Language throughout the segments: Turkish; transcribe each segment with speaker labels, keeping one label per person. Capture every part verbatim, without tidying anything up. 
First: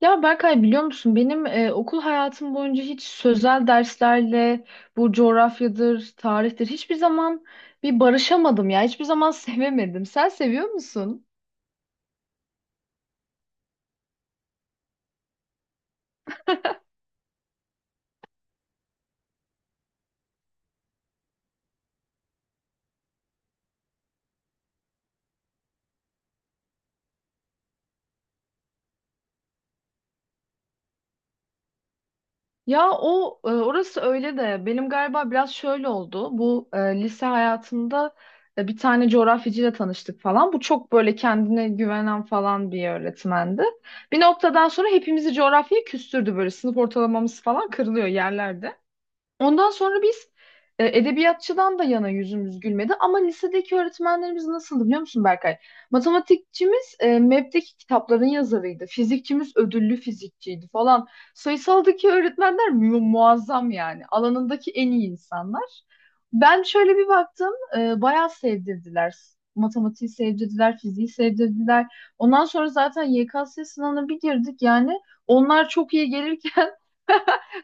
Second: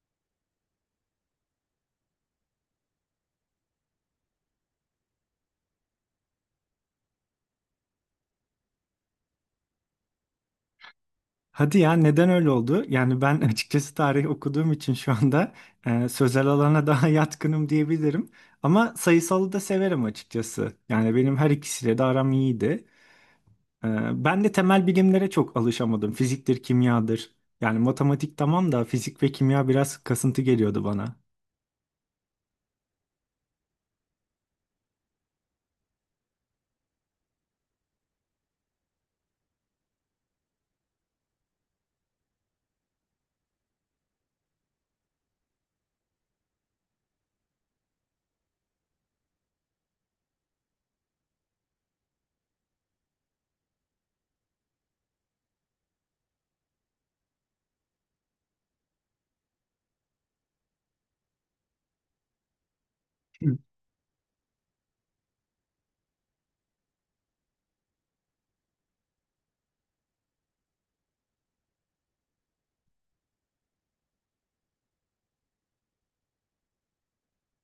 Speaker 1: Ya Berkay biliyor musun benim e, okul hayatım boyunca hiç sözel derslerle bu coğrafyadır, tarihtir hiçbir zaman bir barışamadım ya. Hiçbir zaman sevemedim. Sen seviyor musun?
Speaker 2: Hadi ya, neden öyle oldu? Yani ben açıkçası tarih okuduğum için şu anda e, sözel alana daha yatkınım diyebilirim. Ama sayısalı da severim açıkçası. Yani benim her ikisiyle de aram iyiydi. E, Ben de temel bilimlere çok alışamadım. Fiziktir, kimyadır. Yani matematik tamam da fizik ve kimya biraz kasıntı geliyordu bana.
Speaker 1: Ya o e, orası öyle de benim galiba biraz şöyle oldu. Bu e, lise hayatımda e, bir tane coğrafyacıyla tanıştık falan. Bu çok böyle kendine güvenen falan bir öğretmendi. Bir noktadan sonra hepimizi coğrafyaya küstürdü böyle sınıf ortalamamız falan kırılıyor yerlerde. Ondan sonra biz e, edebiyatçıdan da yana yüzümüz gülmedi ama lisedeki öğretmenlerimiz nasıldı biliyor musun Berkay? Matematikçimiz e, M E B'deki kitapların yazarıydı. Fizikçimiz ödüllü fizikçiydi falan. Sayısaldaki öğretmenler mu- muazzam yani. Alanındaki en iyi insanlar. Ben şöyle bir baktım, e, bayağı sevdirdiler. Matematiği sevdirdiler, fiziği sevdirdiler. Ondan sonra zaten Y K S sınavına bir girdik yani. Onlar çok iyi gelirken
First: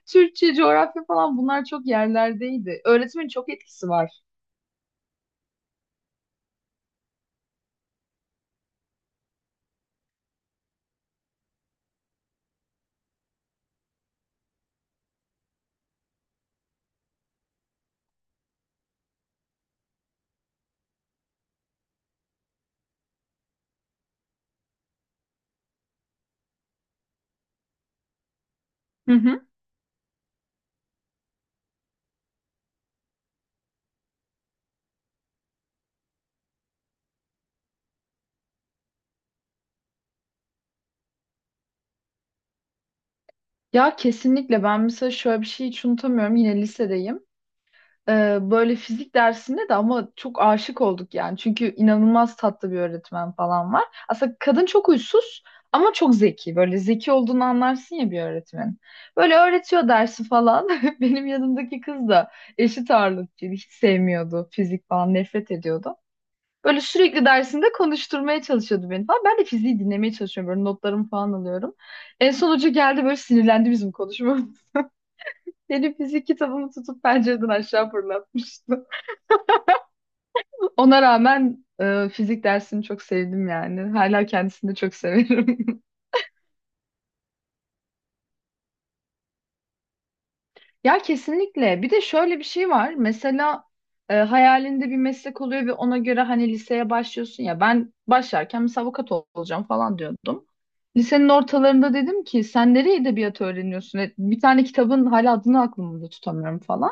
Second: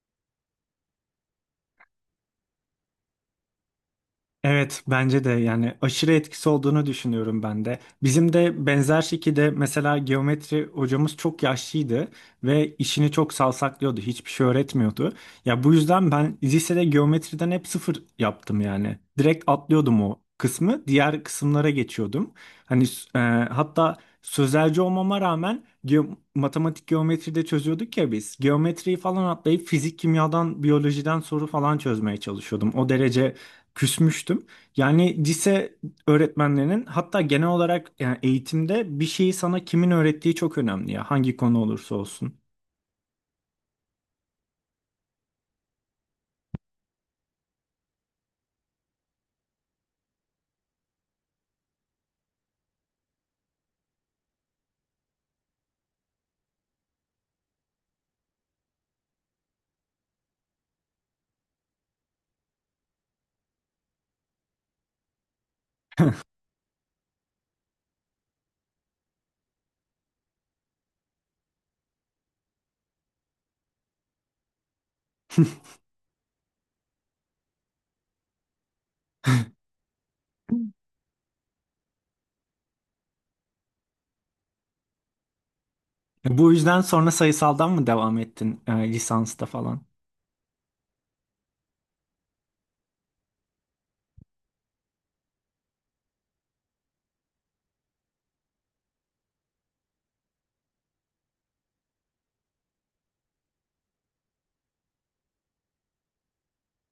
Speaker 1: Türkçe, coğrafya falan bunlar çok yerlerdeydi. Öğretimin çok etkisi var.
Speaker 2: Evet, bence de yani aşırı etkisi olduğunu düşünüyorum ben de. Bizim de benzer şekilde mesela geometri hocamız çok yaşlıydı ve işini çok savsaklıyordu. Hiçbir şey öğretmiyordu. Ya bu yüzden ben lisede geometriden hep sıfır yaptım yani. Direkt atlıyordum o kısmı, diğer kısımlara geçiyordum. Hani e, hatta sözelci olmama rağmen ge- matematik geometride çözüyorduk ya biz. Geometriyi
Speaker 1: Hı
Speaker 2: falan
Speaker 1: hı.
Speaker 2: atlayıp fizik, kimyadan, biyolojiden soru falan çözmeye çalışıyordum. O derece küsmüştüm. Yani lise öğretmenlerinin, hatta genel olarak yani eğitimde bir şeyi sana kimin öğrettiği çok önemli ya. Hangi konu olursa olsun.
Speaker 1: Ya kesinlikle ben mesela şöyle bir şey hiç unutamıyorum yine lisedeyim. Ee, böyle fizik dersinde de ama çok aşık olduk yani. Çünkü inanılmaz tatlı bir öğretmen falan var. Aslında kadın çok huysuz ama çok zeki. Böyle zeki olduğunu anlarsın ya bir öğretmenin. Böyle öğretiyor dersi falan. Benim yanımdaki kız da eşit ağırlıkçıydı. Hiç sevmiyordu fizik falan nefret ediyordu. Böyle sürekli dersinde konuşturmaya çalışıyordu beni falan. Ben de fiziği dinlemeye çalışıyorum. Böyle notlarımı falan alıyorum. En son hoca geldi böyle sinirlendi bizim konuşmamız. Benim fizik kitabımı tutup pencereden aşağı fırlatmıştı. Ona rağmen e, fizik dersini çok sevdim yani. Hala kendisini de çok severim.
Speaker 2: Bu yüzden sonra sayısaldan mı devam ettin e, lisansta falan?
Speaker 1: Ya kesinlikle. Bir de şöyle bir şey var. Mesela e, hayalinde bir meslek oluyor ve ona göre hani liseye başlıyorsun ya. Ben başlarken mesela avukat ol- olacağım falan diyordum. Lisenin ortalarında dedim ki sen nereye edebiyat öğreniyorsun? E, Bir tane kitabın hala adını aklımda tutamıyorum falan.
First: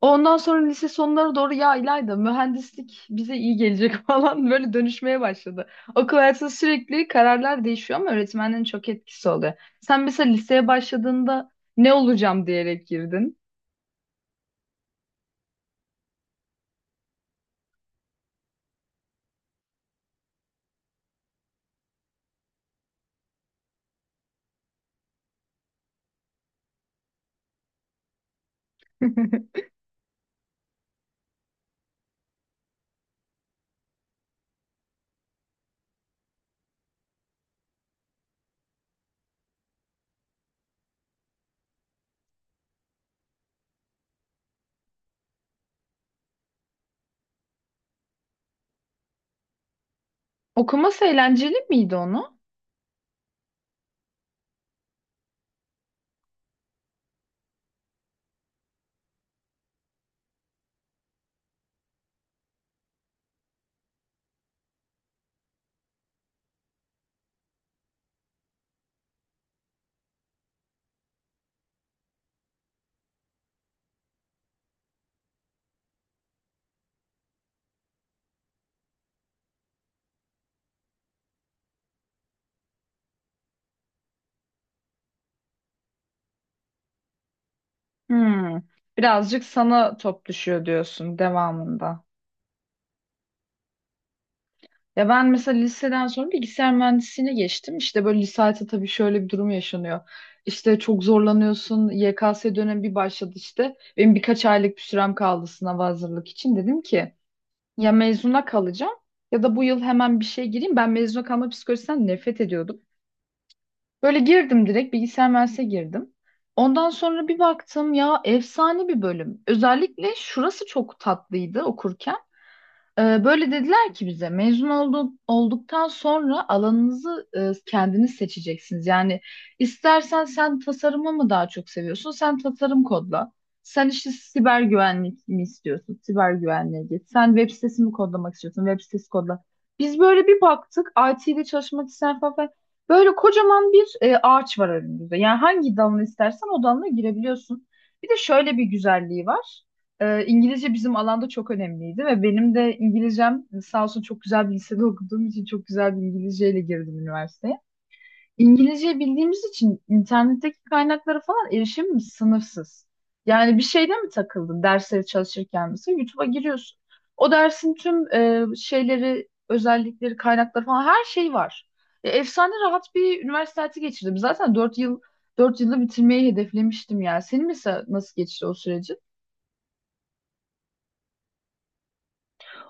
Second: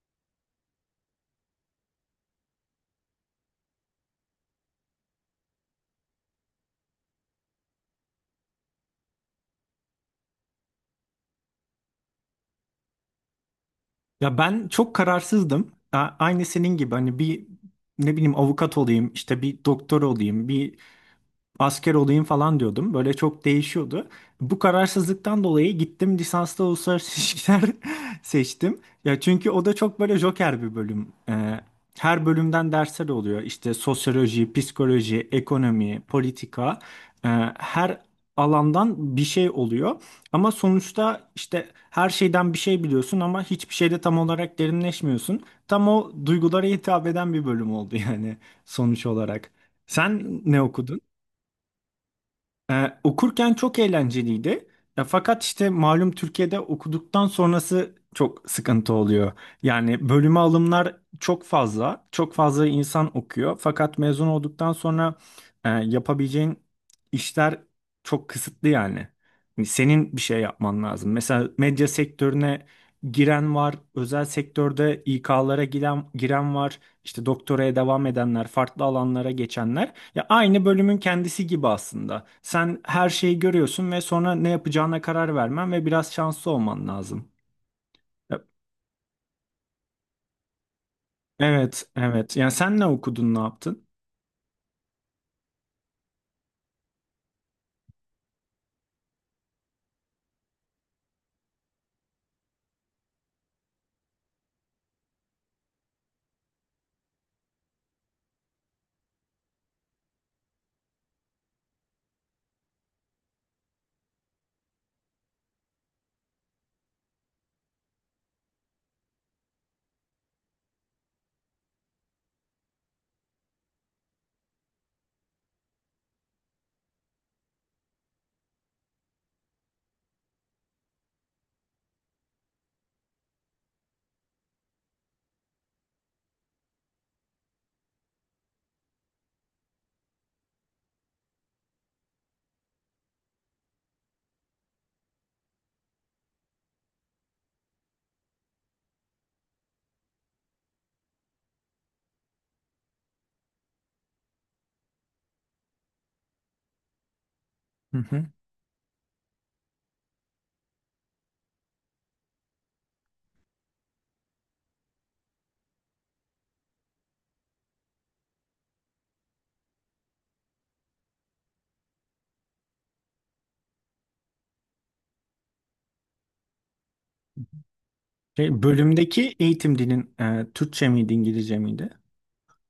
Speaker 1: Ondan sonra lise sonlara doğru ya İlayda mühendislik bize iyi gelecek falan böyle dönüşmeye başladı. Okul hayatında sürekli kararlar değişiyor ama öğretmenlerin çok etkisi oluyor. Sen mesela liseye başladığında ne olacağım diyerek girdin.
Speaker 2: Ya ben çok kararsızdım. A- Aynı senin gibi hani bir ne bileyim avukat olayım, işte bir doktor olayım, bir asker olayım falan diyordum. Böyle çok değişiyordu. Bu kararsızlıktan dolayı gittim lisanslı uluslararası ilişkiler seçtim. Ya çünkü o da çok böyle joker bir bölüm. Ee, her bölümden dersler oluyor. İşte sosyoloji, psikoloji, ekonomi, politika. Ee, her alandan bir şey oluyor. Ama sonuçta işte her şeyden bir şey biliyorsun ama hiçbir şeyde tam olarak derinleşmiyorsun. Tam o duygulara hitap eden bir bölüm oldu yani sonuç olarak. Sen ne okudun?
Speaker 1: Okuması eğlenceli miydi onu?
Speaker 2: Ee, okurken çok eğlenceliydi. Ya, fakat işte malum Türkiye'de okuduktan sonrası çok sıkıntı oluyor. Yani bölüme alımlar çok fazla, çok fazla insan okuyor. Fakat mezun olduktan sonra e, yapabileceğin işler çok kısıtlı yani. Yani senin bir şey yapman lazım. Mesela medya sektörüne giren var, özel sektörde İK'lara giren, giren var, işte doktoraya devam edenler, farklı alanlara geçenler. Ya aynı bölümün kendisi gibi aslında. Sen her şeyi görüyorsun ve sonra ne yapacağına karar vermen ve biraz şanslı olman lazım. Ya,
Speaker 1: Hmm. Birazcık sana top düşüyor diyorsun
Speaker 2: evet,
Speaker 1: devamında.
Speaker 2: evet. Yani sen ne okudun, ne yaptın?
Speaker 1: Ya ben mesela liseden sonra bilgisayar mühendisliğine geçtim. İşte böyle lisede tabii şöyle bir durum yaşanıyor. İşte çok zorlanıyorsun. Y K S dönemi bir başladı işte. Benim birkaç aylık bir sürem kaldı sınava hazırlık için. Dedim ki ya mezuna kalacağım ya da bu yıl hemen bir şey gireyim. Ben mezuna kalma psikolojisinden nefret ediyordum. Böyle girdim direkt bilgisayar mühendisliğe girdim. Ondan sonra bir baktım ya efsane bir bölüm. Özellikle şurası çok tatlıydı okurken. Ee, Böyle dediler ki bize mezun oldu- olduktan sonra alanınızı e, kendiniz seçeceksiniz. Yani istersen sen tasarımı mı daha çok seviyorsun? Sen tasarım kodla. Sen işte siber güvenlik mi istiyorsun? Siber güvenliğe git. Sen web sitesi mi kodlamak istiyorsun? Web sitesi kodla. Biz böyle bir baktık I T'de çalışmak isteyen falan. Böyle kocaman bir e, ağaç var önümüzde. Yani hangi dalını istersen o dalına girebiliyorsun. Bir de şöyle bir güzelliği var. Ee, İngilizce bizim alanda çok önemliydi ve benim de İngilizcem sağ olsun çok güzel bir lisede okuduğum için çok güzel bir İngilizceyle girdim üniversiteye.
Speaker 2: Hı hı.
Speaker 1: İngilizce bildiğimiz için internetteki kaynaklara falan erişimimiz sınırsız. Yani bir şeyde mi takıldın dersleri çalışırken mesela YouTube'a giriyorsun. O dersin tüm e, şeyleri, özellikleri, kaynakları falan her şey var. Ya, efsane rahat bir üniversite hayatı geçirdim. Zaten dört yıl dört yılda bitirmeyi hedeflemiştim yani. Senin mesela nasıl geçti o
Speaker 2: Şey,
Speaker 1: süreci?
Speaker 2: bölümdeki eğitim dilin e, Türkçe miydi, İngilizce miydi?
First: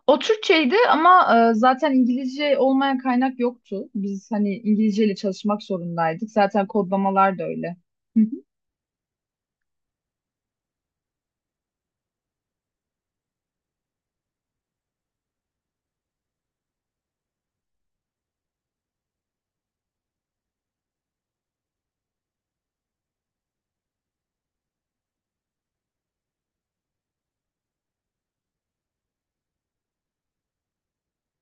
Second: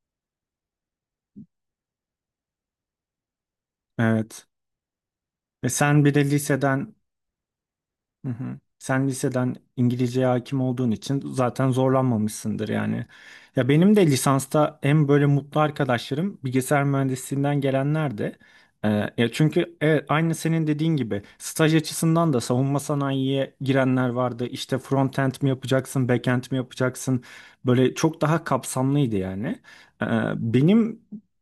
Speaker 1: O Türkçeydi ama e, zaten İngilizce olmayan kaynak yoktu. Biz
Speaker 2: Evet.
Speaker 1: hani İngilizceyle çalışmak
Speaker 2: E sen bir de
Speaker 1: zorundaydık. Zaten
Speaker 2: liseden.
Speaker 1: kodlamalar da öyle. Hı
Speaker 2: Hı
Speaker 1: hı.
Speaker 2: hı. Sen liseden İngilizceye hakim olduğun için zaten zorlanmamışsındır yani. Ya benim de lisansta en böyle mutlu arkadaşlarım bilgisayar mühendisliğinden gelenler de. Ee, ya çünkü evet, aynı senin dediğin gibi staj açısından da savunma sanayiye girenler vardı. İşte front-end mi yapacaksın, back-end mi yapacaksın? Böyle çok daha kapsamlıydı yani. Ee, benim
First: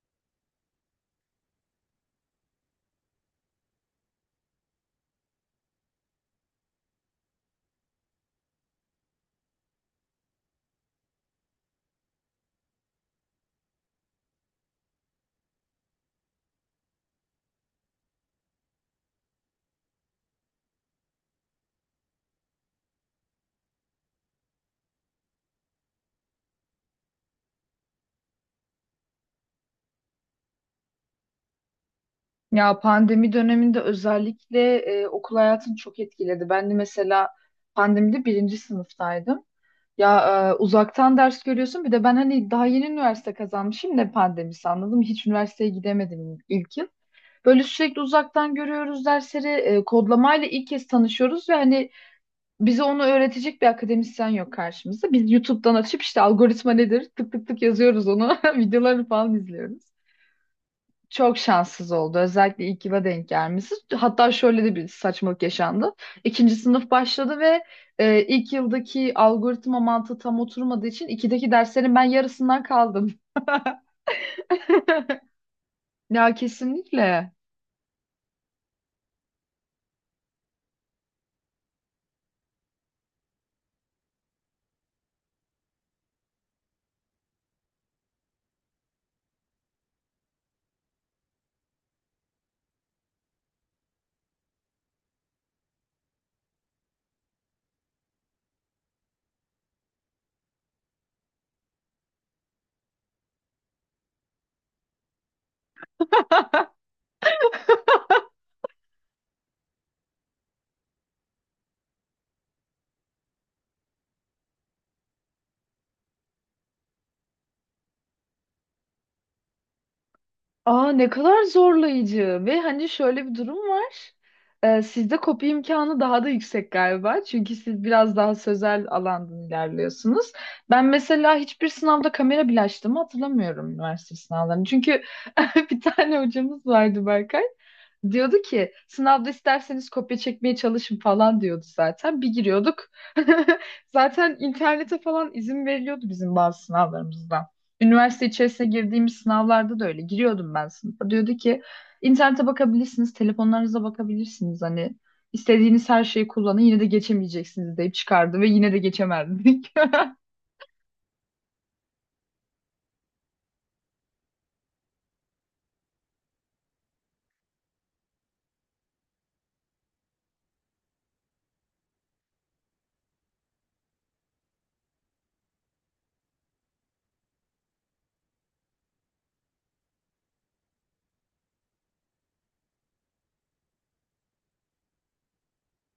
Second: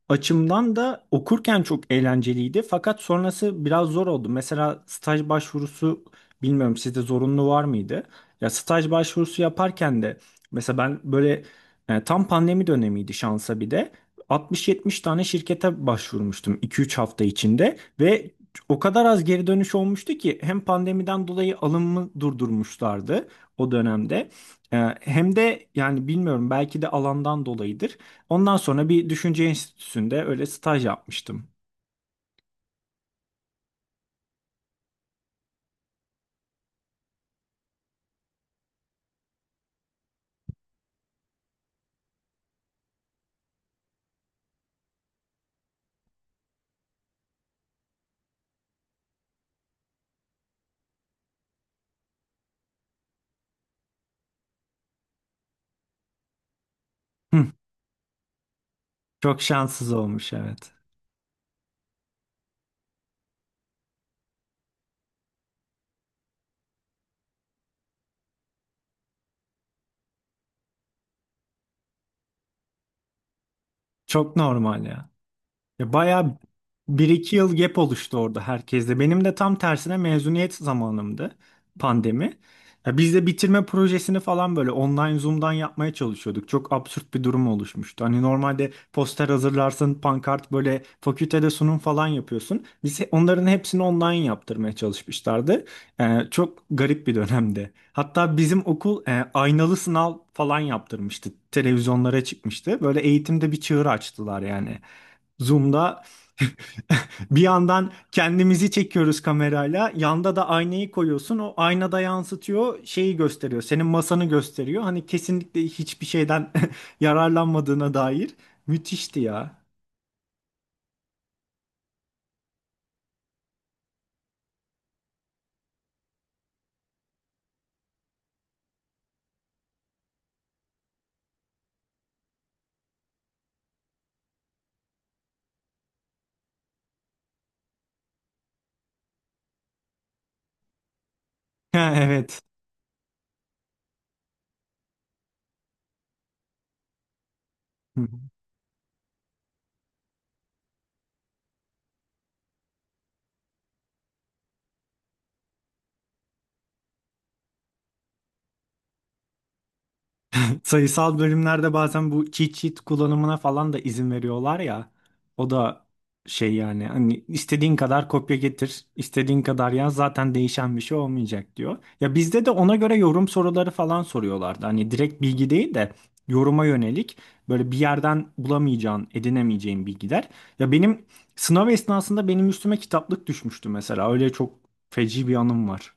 Speaker 2: açımdan da okurken çok eğlenceliydi, fakat sonrası biraz zor oldu. Mesela staj başvurusu, bilmiyorum sizde zorunlu var mıydı? Ya staj başvurusu yaparken de mesela ben böyle e, tam pandemi dönemiydi şansa, bir de altmış yetmiş tane şirkete başvurmuştum iki üç hafta içinde ve o kadar az geri dönüş olmuştu ki hem pandemiden dolayı alımı durdurmuşlardı o dönemde. E, Hem de yani bilmiyorum belki de alandan dolayıdır. Ondan sonra bir düşünce enstitüsünde öyle staj yapmıştım.
Speaker 1: Ya pandemi döneminde özellikle e, okul hayatını çok etkiledi. Ben de mesela pandemide birinci sınıftaydım. Ya e, uzaktan ders görüyorsun. Bir de ben hani daha yeni üniversite kazanmışım ne pandemisi anladım. Hiç üniversiteye gidemedim ilk yıl. Böyle sürekli uzaktan görüyoruz dersleri. E, kodlamayla ilk kez tanışıyoruz ve hani bize onu öğretecek bir akademisyen yok karşımızda. Biz YouTube'dan açıp işte algoritma nedir tık tık
Speaker 2: Hı,
Speaker 1: tık yazıyoruz onu. Videoları falan
Speaker 2: çok şanssız
Speaker 1: izliyoruz.
Speaker 2: olmuş, evet.
Speaker 1: Çok şanssız oldu. Özellikle ilk yıla denk gelmesi. Hatta şöyle de bir saçmalık yaşandı. İkinci sınıf başladı ve e, ilk yıldaki algoritma mantığı tam oturmadığı için ikideki derslerin ben yarısından kaldım.
Speaker 2: Çok normal ya. Ya
Speaker 1: Ya
Speaker 2: bayağı
Speaker 1: kesinlikle.
Speaker 2: bir iki yıl gap oluştu orada herkeste. Benim de tam tersine mezuniyet zamanımdı pandemi. Ya biz de bitirme projesini falan böyle online Zoom'dan yapmaya çalışıyorduk. Çok absürt bir durum oluşmuştu. Hani normalde poster hazırlarsın, pankart, böyle fakültede sunum falan yapıyorsun. Biz he- onların hepsini online yaptırmaya çalışmışlardı. Ee, çok garip bir dönemdi. Hatta bizim okul e, aynalı sınav falan yaptırmıştı. Televizyonlara çıkmıştı. Böyle eğitimde bir çığır açtılar yani. Zoom'da bir yandan kendimizi çekiyoruz kamerayla. Yanda da aynayı koyuyorsun. O aynada yansıtıyor, şeyi gösteriyor. Senin masanı gösteriyor. Hani kesinlikle hiçbir şeyden yararlanmadığına dair. Müthişti ya.
Speaker 1: Aa ne kadar zorlayıcı ve hani şöyle bir durum var. Ee, sizde kopya imkanı daha da yüksek galiba. Çünkü siz biraz daha sözel alandan ilerliyorsunuz. Ben mesela hiçbir sınavda kamera bile açtığımı hatırlamıyorum üniversite sınavlarını. Çünkü bir tane hocamız vardı Berkay. Diyordu ki sınavda isterseniz kopya çekmeye çalışın falan diyordu
Speaker 2: Ha,
Speaker 1: zaten. Bir
Speaker 2: evet.
Speaker 1: giriyorduk. Zaten internete falan izin veriliyordu bizim bazı sınavlarımızda. Üniversite içerisine girdiğimiz sınavlarda da öyle. Giriyordum ben sınıfa. Diyordu ki internete bakabilirsiniz, telefonlarınıza bakabilirsiniz. Hani istediğiniz her şeyi kullanın yine de geçemeyeceksiniz deyip çıkardı ve yine de geçemezdik.
Speaker 2: Sayısal bölümlerde bazen bu cheat sheet kullanımına falan da izin veriyorlar ya. O da şey yani hani istediğin kadar kopya getir, istediğin kadar yaz, zaten değişen bir şey olmayacak diyor. Ya bizde de ona göre yorum soruları falan soruyorlardı. Hani direkt bilgi değil de yoruma yönelik, böyle bir yerden bulamayacağın, edinemeyeceğin bilgiler. Ya benim sınav esnasında benim üstüme kitaplık düşmüştü mesela. Öyle çok feci bir anım var.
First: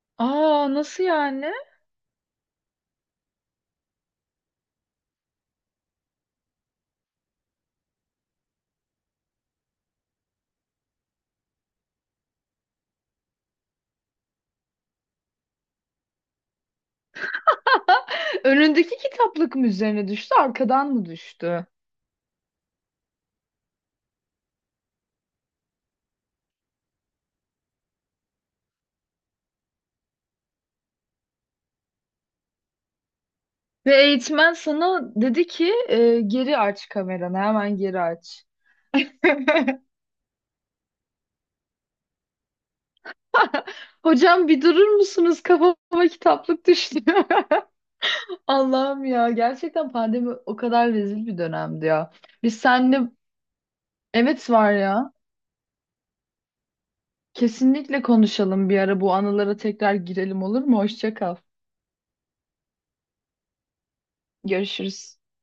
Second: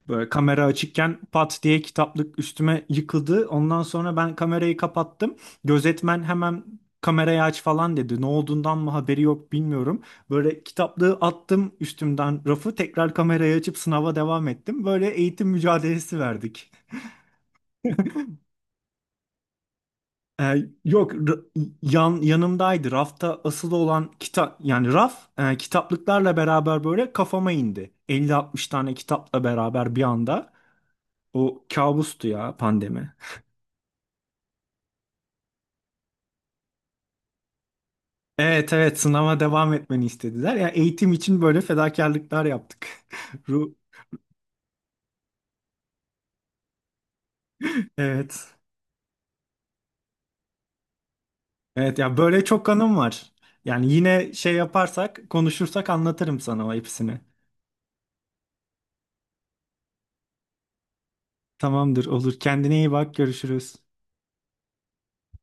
Speaker 2: Böyle kamera
Speaker 1: Aa nasıl
Speaker 2: açıkken
Speaker 1: yani?
Speaker 2: pat diye kitaplık üstüme yıkıldı. Ondan sonra ben kamerayı kapattım. Gözetmen hemen kamerayı aç falan dedi. Ne olduğundan mı haberi yok, bilmiyorum. Böyle kitaplığı attım üstümden, rafı, tekrar kamerayı açıp sınava devam ettim. Böyle eğitim mücadelesi verdik.
Speaker 1: Önündeki kitaplık mı üzerine düştü,
Speaker 2: Ee,
Speaker 1: arkadan mı
Speaker 2: yok ra-
Speaker 1: düştü?
Speaker 2: yan yanımdaydı. Rafta asılı olan kitap, yani raf e, kitaplıklarla beraber böyle kafama indi. elli altmış tane kitapla beraber bir anda. O kabustu ya pandemi.
Speaker 1: Ve eğitmen sana dedi ki e, geri aç kameranı, hemen geri aç.
Speaker 2: Evet, evet, sınava devam etmeni istediler. Ya eğitim için böyle fedakarlıklar yaptık. Ru
Speaker 1: Hocam bir durur musunuz? Kafama kitaplık düştü.
Speaker 2: evet.
Speaker 1: Allah'ım ya gerçekten pandemi o kadar rezil bir dönemdi
Speaker 2: Evet
Speaker 1: ya.
Speaker 2: ya, böyle
Speaker 1: Biz
Speaker 2: çok anım
Speaker 1: seninle
Speaker 2: var. Yani yine
Speaker 1: evet
Speaker 2: şey
Speaker 1: var ya.
Speaker 2: yaparsak, konuşursak anlatırım sana o hepsini.
Speaker 1: Kesinlikle konuşalım bir ara bu anılara tekrar girelim olur mu? Hoşça kal.
Speaker 2: Tamamdır, olur. Kendine iyi bak, görüşürüz.
Speaker 1: Görüşürüz.